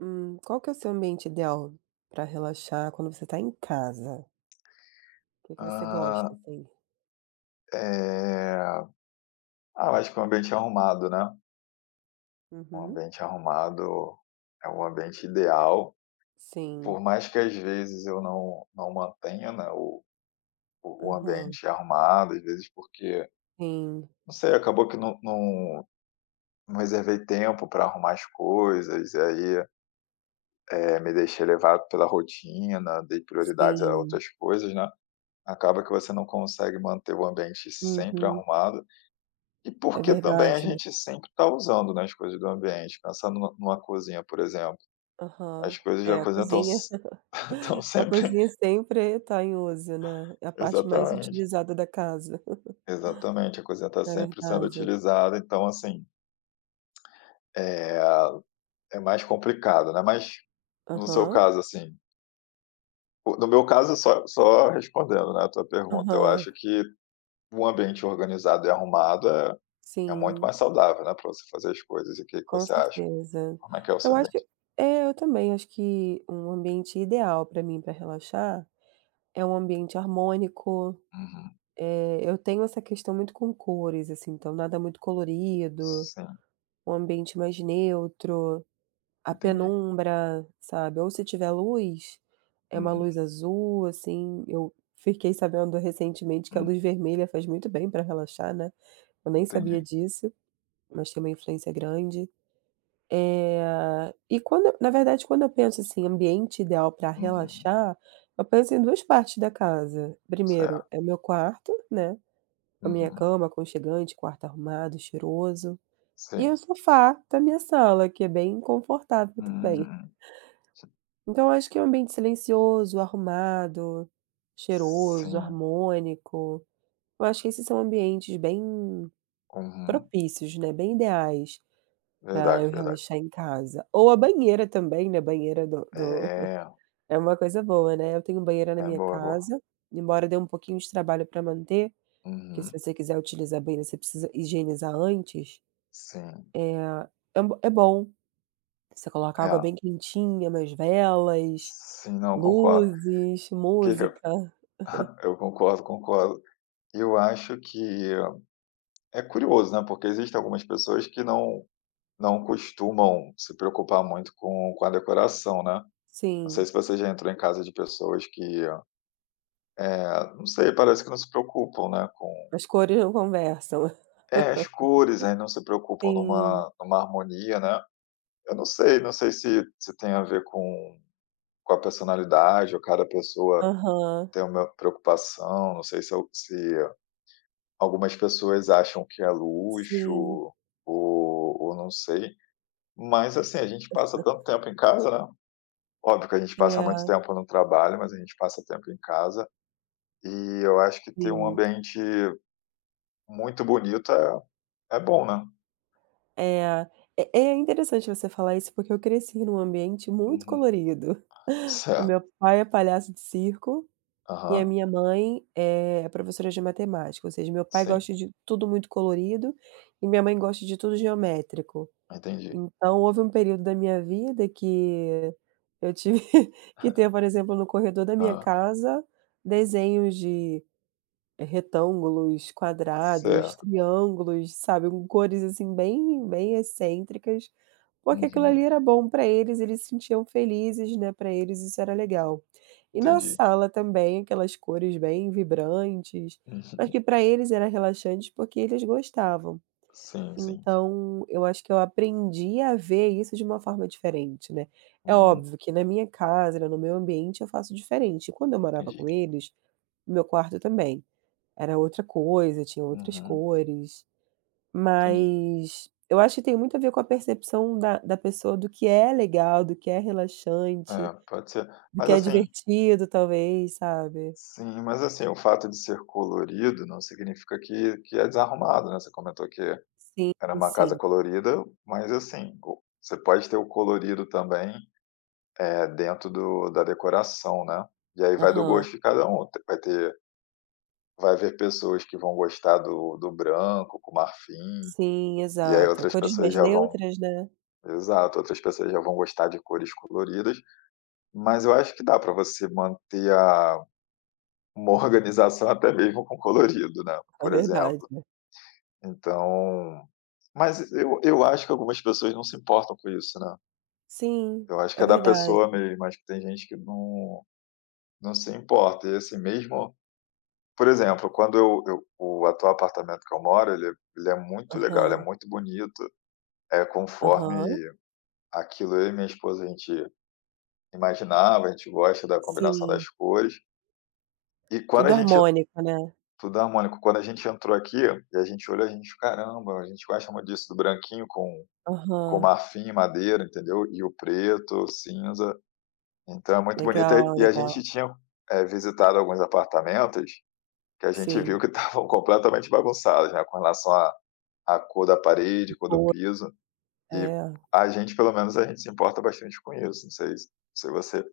Qual que é o seu ambiente ideal para relaxar quando você está em casa? O que que você gosta, Ah, assim? eh, eu acho que um ambiente arrumado, né. Um Uhum. ambiente arrumado é um ambiente ideal, Sim. por mais que às vezes eu não mantenha, né, o Aham. ambiente arrumado, às vezes Sim. não sei, acabou que não reservei tempo para arrumar as coisas, e aí, me deixei levar pela rotina, dei prioridades a Sim. outras coisas, né, acaba que você não consegue manter o ambiente sempre Uhum. arrumado. E É porque também a verdade. gente sempre está usando, né, as coisas do ambiente. Pensando numa cozinha, por exemplo, Aham. as coisas da É, a cozinha estão cozinha s a sempre cozinha sempre tá em uso, né. É a parte mais exatamente, utilizada da casa. exatamente, a cozinha está É sempre sendo verdade. utilizada, então assim, eh, é mais complicado, né. Mas no seu Aham. caso, assim, o no meu caso, só respondendo, né, a tua pergunta, eu Aham. acho que um ambiente organizado e arrumado é muito Sim, mais saudável, né, para você fazer as coisas. E o que que com você acha? certeza. Como é que é o seu Eu acho ambiente? Eu também acho que um ambiente ideal para mim para relaxar é um ambiente harmônico. Uhum. Eu tenho essa questão muito com cores, assim, então nada muito colorido, Sim, um ambiente mais neutro, a entendi. penumbra, sabe, ou se tiver luz, é uma luz Uhum. azul, assim. Eu fiquei sabendo recentemente que a Hum, luz vermelha faz muito bem para relaxar, né, eu nem sabia entendi. disso, mas tem uma influência grande. Eh, e quando eu Na verdade, quando eu penso, assim, ambiente ideal para Uhum, relaxar, eu penso em 2 partes da casa. Primeiro, é certo. o meu quarto, né, com a minha Uhum, cama aconchegante, quarto arrumado, cheiroso, e o sim. sofá da minha sala, que é bem confortável também. Uhum. Então eu acho que é um ambiente silencioso, arrumado, cheiroso, Sim. harmônico. Eu acho que esses são ambientes bem Uhum. propícios, né, bem ideais. Pra eu Verdade, verdade. relaxar em casa. Ou a banheira também, né, banheira do do É, é uma coisa boa, né. Eu tenho banheira na é minha boa, é boa. casa, embora dê um pouquinho de trabalho pra manter, porque se Uhum, você quiser utilizar banheira, você precisa higienizar antes. sim. Eh, é bo é bom. Você coloca água É, bem quentinha, umas velas, sim, não, concordo. luzes, Que música. eu concordo, concordo. Eu acho que é curioso, né, porque existem algumas pessoas que não costumam se preocupar muito com a decoração, né. Não sei Sim, se você já entrou em casa de pessoas que, não sei, parece que não se preocupam, né, com as cores não conversam. É, as cores aí não se preocupam Sim. numa harmonia, né. Eu não sei, não sei se se tem a ver com a personalidade ou cada pessoa Aham. tem uma preocupação, não sei se algumas pessoas acham que é luxo Sim. ou não sei. Mas, assim, a gente passa tanto tempo em casa, né, óbvio que a gente passa muito É, tempo no trabalho, mas a gente passa tempo em casa, e eu acho que ter um sim. ambiente muito bonito é bom, né. É, é, é interessante você falar isso, porque eu cresci num ambiente muito Uhum. colorido. O Certo. meu pai é palhaço de circo e a Aham. minha mãe é professora de matemática, ou seja, meu pai Sim. gosta de tudo muito colorido e minha mãe gosta de tudo geométrico. Entendi. Então houve um período da minha vida que eu tive que ter, por exemplo, no corredor da minha Ah, casa, desenhos de retângulos, quadrados, certo. triângulos, sabe, com cores assim bem bem excêntricas. Porque aquilo ali Uhum, era bom para eles, eles se sentiam felizes, né, para eles isso era legal. E na entendi. sala também, aquelas cores bem vibrantes, mas Uhum. que para eles era relaxante, porque eles gostavam. Sim, sim. Então, eu acho que eu aprendi a ver isso de uma forma diferente, né. É Uhum, óbvio que na minha casa, né, no meu ambiente eu faço diferente. Quando eu morava com entendi. eles, no meu quarto também, era outra coisa, tinha outras Uhum, cores. entendi. Mas eu acho que tem muito a ver com a percepção da pessoa do que é legal, do que é relaxante, É, pode ser. do que Mas é assim divertido talvez, sabe. sim, mas assim, o fato de ser colorido não significa que é desarrumado, né, você comentou que Sim, era uma casa sim. colorida, mas assim, o você pode ter o colorido também, dentro do da decoração, né. E aí vai do Aham. gosto de cada um, t vai ter vai haver pessoas que vão gostar do branco com marfim, Sim, e aí exato. outras Cores pessoas mais já vão neutras, né. Exato, outras pessoas já vão gostar de cores coloridas, mas eu acho que dá para você manter a uma organização até mesmo com colorido, né, É por verdade. exemplo. Então mas eu acho que algumas pessoas não se importam com isso, né. Sim, Eu acho que é é da verdade. pessoa mesmo, acho que tem gente que não se importa e, assim, mesmo por exemplo, quando eu o atual apartamento que eu moro, ele é muito legal, ele é Aham, muito bonito, é conforme aham. aquilo eu e minha esposa, a gente imaginava, a gente gosta da combinação Sim, das cores. E quando a tudo gente harmônico, né. tudo harmônico. Quando a gente entrou aqui e a gente olhou, a gente, caramba, a gente gosta muito disso, do branquinho com Aham. marfim, madeira, entendeu? E o preto, cinza. Então é muito bonito. E Legal, a legal. gente tinha visitado alguns apartamentos que a gente viu Sim. que estavam completamente bagunçados, né? Com relação à, à cor da parede, cor do Boa. piso. E É. a gente, pelo menos, a gente se importa bastante com isso. Não sei se você.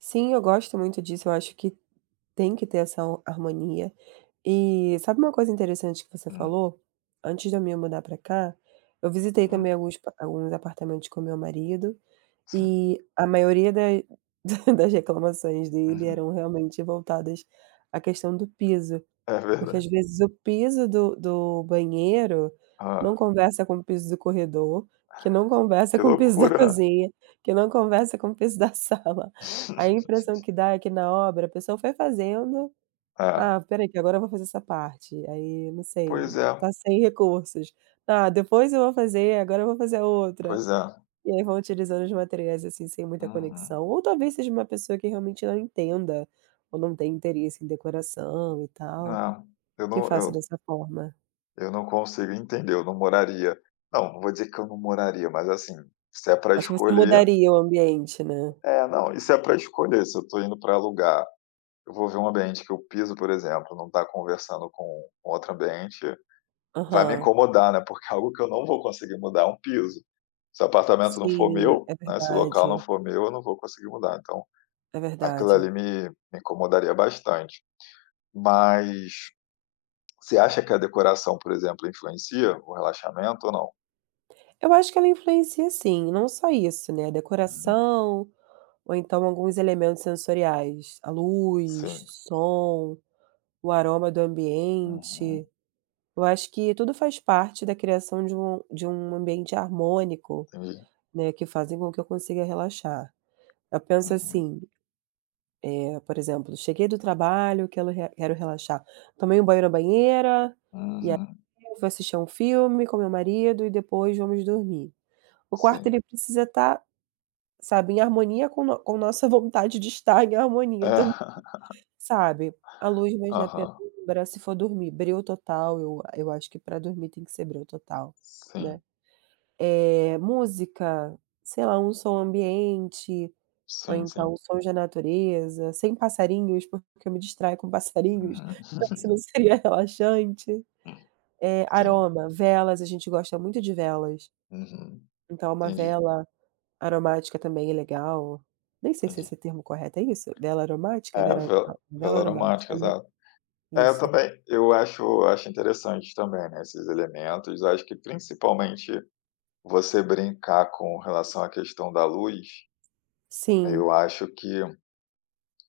Sim, eu gosto muito disso, eu acho que tem que ter essa ho harmonia. E sabe uma coisa interessante que você Hum, falou? Antes de eu me mudar pra cá, eu visitei uhum, também alguns apartamentos com meu marido, sim. e a maioria da das reclamações dele Uhum. eram realmente voltadas à questão do piso, É porque às verdade. vezes o piso do banheiro não Ah, conversa com o piso do corredor, que não conversa que com o piso da loucura, né. cozinha, que não conversa com o piso da sala. A impressão que dá é que na obra a pessoa foi fazendo: "Ah, É. espera aí que agora eu vou fazer essa parte, aí não sei, Pois é, tá sem recursos. Ah, depois eu vou fazer, agora eu vou fazer a outra." pois é. E aí vão utilizando os materiais, assim, sem muita Uhum. conexão. Ou talvez seja uma pessoa que realmente não entenda, ou não tem interesse em decoração e tal, É. Eu que não faça eu dessa forma. eu não consigo entender, eu não moraria não, não vou dizer que eu não moraria, mas, assim, se é para Acho que você escolher mudaria o ambiente, né. é, não, isso é para escolher, se eu estou indo para alugar, eu vou ver um ambiente que eu piso, por exemplo, não está conversando com outro ambiente, vai me Aham. incomodar, né, porque é algo que eu não vou conseguir mudar, é um piso. Se o apartamento não for Sim, meu, é né, se o local não verdade, for meu, eu não vou conseguir mudar, então é aquilo ali verdade. me incomodaria bastante. Mas você acha que a decoração, por exemplo, influencia o relaxamento ou não? Eu acho que ela influencia sim, não só isso, né, a Uhum. decoração, ou então alguns elementos sensoriais, a luz, Sim. som, o aroma do Uhum. ambiente. Eu acho que tudo faz parte da criação de um ambiente harmônico, Entendi. né, que fazem com que eu consiga relaxar. Eu penso Uhum. assim, por exemplo, cheguei do trabalho, quero relaxar, tomei um banho na banheira, e aí Uhum. eu vou assistir um filme com meu marido e depois vamos dormir. O quarto Sim. ele precisa estar, sabe, em harmonia com no com nossa vontade de estar em harmonia. É. Sabe, a luz mesmo na Aham. penumbra, se for dormir, breu total, eu acho que pra dormir tem que ser breu total, né. Sim. Música, sei lá, um som ambiente, ou Sim, sim. então sons da natureza, sem passarinhos, porque eu me distraio com passarinhos, Uhum. então isso não seria relaxante. Sim. Aroma, velas, a gente gosta muito de velas, Uhum. então uma Entendi, vela aromática também é legal. Nem sei se esse entendi. termo correto é isso? Vela aromática? É, Vera vela a vela vela aromática, aromática, né, exato. É, eu isso. também eu acho interessante também, né, esses elementos. Acho que principalmente você brincar com relação à questão da luz, Sim, eu acho que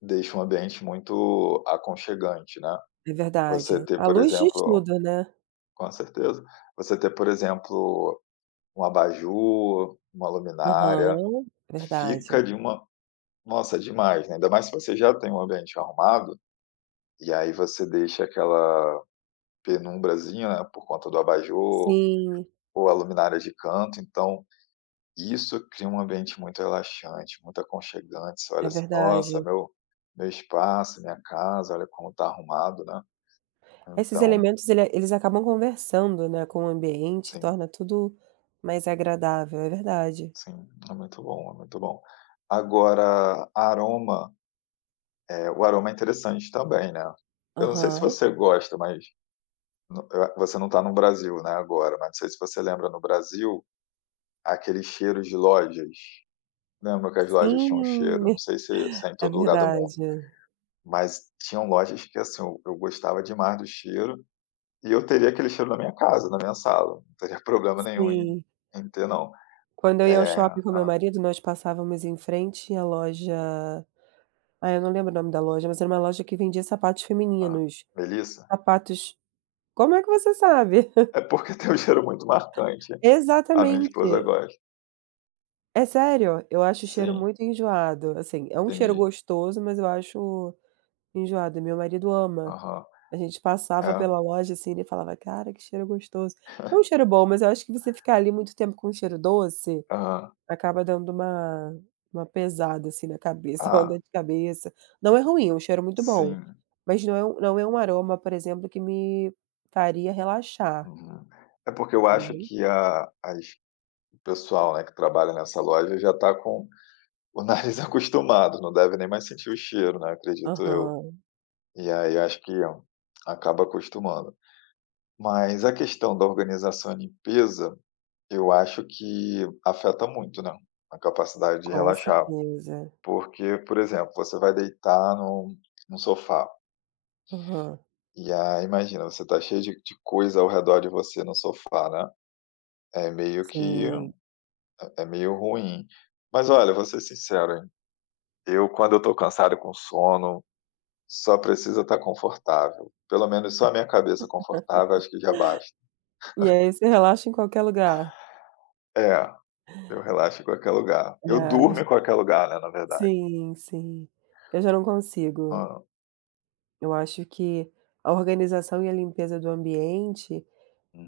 deixa um ambiente muito aconchegante, né. é verdade. Você ter, A por luz diz exemplo tudo, né. com certeza. Você ter, por exemplo, um abajur, uma luminária, Aham, verdade. fica de uma nossa, demais, né, ainda mais se você já tem um ambiente arrumado, e aí você deixa aquela penumbrazinha, né, por conta do abajur Sim, ou a luminária de canto, então isso cria um ambiente muito relaxante, muito aconchegante, você olha é assim: "Nossa, verdade. Meu espaço, minha casa, olha como tá arrumado", né. Esses Então, elementos eles acabam conversando, né, com o ambiente, sim, torna tudo mais agradável, é verdade. sim, é muito bom, é muito bom. Agora, aroma, o aroma é interessante também, né. Eu não sei se Aham. você gosta, mas no você não está no Brasil, né, agora, mas não sei se você lembra no Brasil, aqueles cheiros de lojas. Lembra que as lojas tinham um Sim, cheiro? Não sei se é em é todo lugar do mundo. verdade. Mas tinham lojas que, assim, eu gostava demais do cheiro, e eu teria aquele cheiro na minha casa, na minha sala, não teria problema nenhum em Sim. em ter não. Quando eu ia ao é shopping com meu hã, marido, nós passávamos em frente à loja. Eu não lembro o nome da loja, mas era uma loja que vendia sapatos hã, femininos. Melissa? Sapatos Como é que você sabe? É porque tem um cheiro muito marcante, a minha esposa Exatamente. gosta. É sério? Eu acho o cheiro Sim, muito enjoado, assim, é um cheiro entendi. gostoso, mas eu acho enjoado, e meu marido ama. Aham. A gente passava É, pela loja, assim, ele falava: "Cara, que cheiro gostoso". É um cheiro bom, mas eu acho que você ficar ali muito tempo com um cheiro doce, aham. acaba dando uma pesada, assim, na cabeça, uma dor Ah, de cabeça. Não é ruim, é um cheiro muito bom, sim. mas não é um aroma, por exemplo, que me faria relaxar, Uhum. É porque eu acho entendeu? que a as o pessoal, né, que trabalha nessa loja já está com o nariz acostumado, não deve nem mais sentir o cheiro, né, acredito eu. Aham, E aí acho que acaba acostumando. Mas a questão da organização e limpeza, eu acho que afeta muito, né, a capacidade de com relaxar. certeza. Porque, por exemplo, você vai deitar num sofá, Aham, e aí imagina, você está cheio de coisa ao redor de você no sofá, né, é meio que sim. é meio ruim. Mas olha, vou ser sincero, hein, eu quando eu estou cansado e com sono, só precisa estar confortável. Pelo menos só a minha cabeça confortável, acho que já basta. E aí você relaxa em qualquer lugar. É. Eu relaxo em qualquer lugar. Eu É, durmo j em qualquer lugar, né, na verdade. Sim, sim. Eu já não consigo. Hã. Eu acho que a organização e a limpeza do ambiente,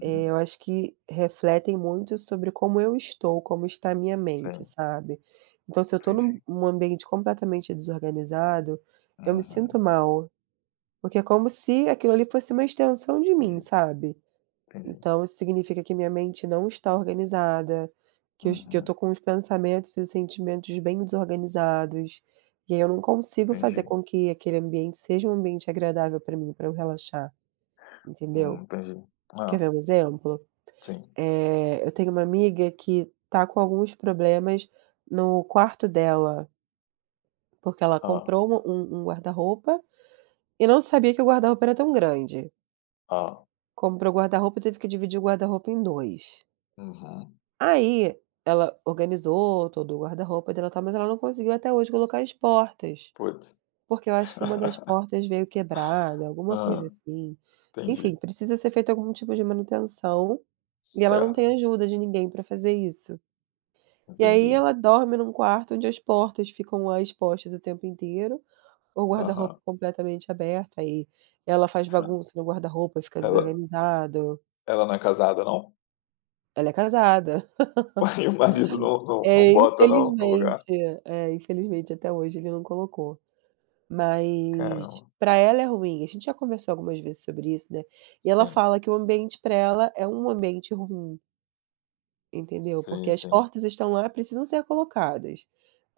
eu acho que refletem muito sobre como eu estou, como está a minha mente, Sim, sabe. Então se eu estou num entendi. num ambiente completamente desorganizado, eu me sinto Uhum. mal, porque é como se aquilo ali fosse uma extensão de mim, Entendi, sabe. entendi. Então isso significa que minha mente não está organizada, que eu Uhum. estou com os pensamentos e os sentimentos bem desorganizados, e aí eu não consigo fazer Entendi. com que aquele ambiente seja um ambiente agradável para mim, para eu relaxar, entendeu? Entendi. Quer ver Hã. um exemplo? Sim. Eu tenho uma amiga que tá com alguns problemas no quarto dela, porque ela Ah, comprou um guarda-roupa e não sabia que o guarda-roupa era tão grande. ah, Comprou o guarda-roupa e teve que dividir o guarda-roupa em 2. uhum. Aí, ela organizou todo o guarda-roupa dela, tal, mas ela não conseguiu até hoje colocar as portas, Puts. porque eu acho que uma das portas veio quebrada, alguma coisa Hã, assim. Enfim, entendi. precisa ser feito algum tipo de manutenção, e ela não tem Certo, ajuda de ninguém para fazer isso. E entendi. aí ela dorme num quarto onde as portas ficam lá expostas o tempo inteiro, o guarda-roupa Aham. completamente aberto, aí ela faz bagunça no guarda-roupa, fica Ela desorganizado. ela não é casada não? Ela é casada. E o marido não É, bota não, no infelizmente. lugar? É, infelizmente até hoje ele não colocou. Mas Caramba. para ela é ruim, a gente já conversou algumas vezes sobre isso, né, e ela Sim. fala que o ambiente para ela é um ambiente ruim, entendeu, Sim, porque as sim. portas estão lá, precisam ser colocadas,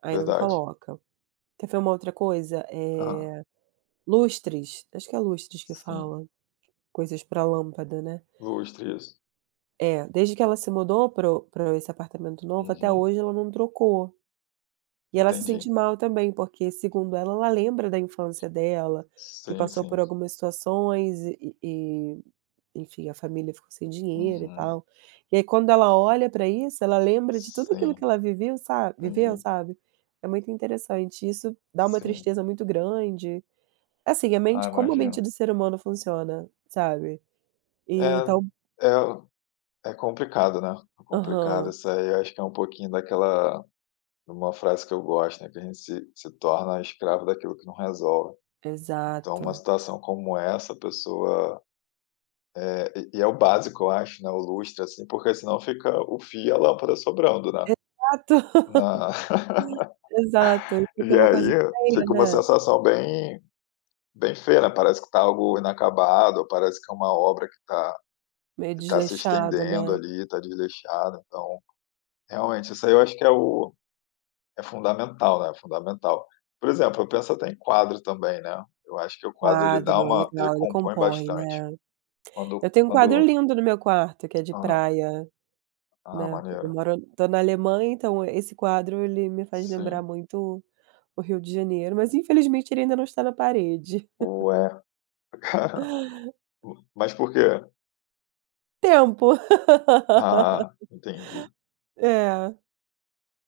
aí não Verdade. coloca. Quer ver uma outra coisa? Ah, É lustres, acho que é lustres que sim. fala, coisas para lâmpada, né. Lustre, isso. É, desde que ela se mudou para esse apartamento novo, até Uhum, hoje ela não trocou. E ela se entendi. sente mal também, porque, segundo ela, ela lembra da infância dela, que Sim, passou sim. por algumas situações e, enfim, a família ficou sem dinheiro e Uhum. tal. E aí quando ela olha para isso, ela lembra de tudo aquilo que Sim, ela viveu, sabe? viveu, entendi. sabe. É muito interessante, isso dá uma Sim. tristeza muito grande. Assim, a mente Ah, como a mente imagino. do ser humano funciona, sabe. E então, É é é complicado, né, é complicado aham, isso aí, eu acho que é um pouquinho daquela de uma frase que eu gosto, né, que a gente se torna escravo daquilo que não resolve. Então uma exato. situação como essa, a pessoa é o básico eu acho, né, o lustre, assim, porque senão fica o fio e a lâmpada sobrando, né, Exato, na exato. E fica e uma coisa aí feia, fica uma né, sensação bem bem feia, né, parece que está algo inacabado, ou parece que é uma obra que está meio que tá se desleixado, estendendo né. ali, está desleixada, então, realmente isso aí eu acho que é o é fundamental, né, fundamental. Por exemplo, eu penso até em quadro também, né, eu acho que o quadro ele dá Quadro, uma ele legal, ele compõe compõe, bastante. né. Quando Eu tenho um quadro quando lindo no meu quarto, que é de ah, praia, ah, né, eu maneiro. moro tô na Alemanha, então esse quadro ele me faz lembrar Sim. muito o Rio de Janeiro, mas infelizmente ele ainda não está na parede. Ué, mas por quê? Tempo. Ah, entendi. É.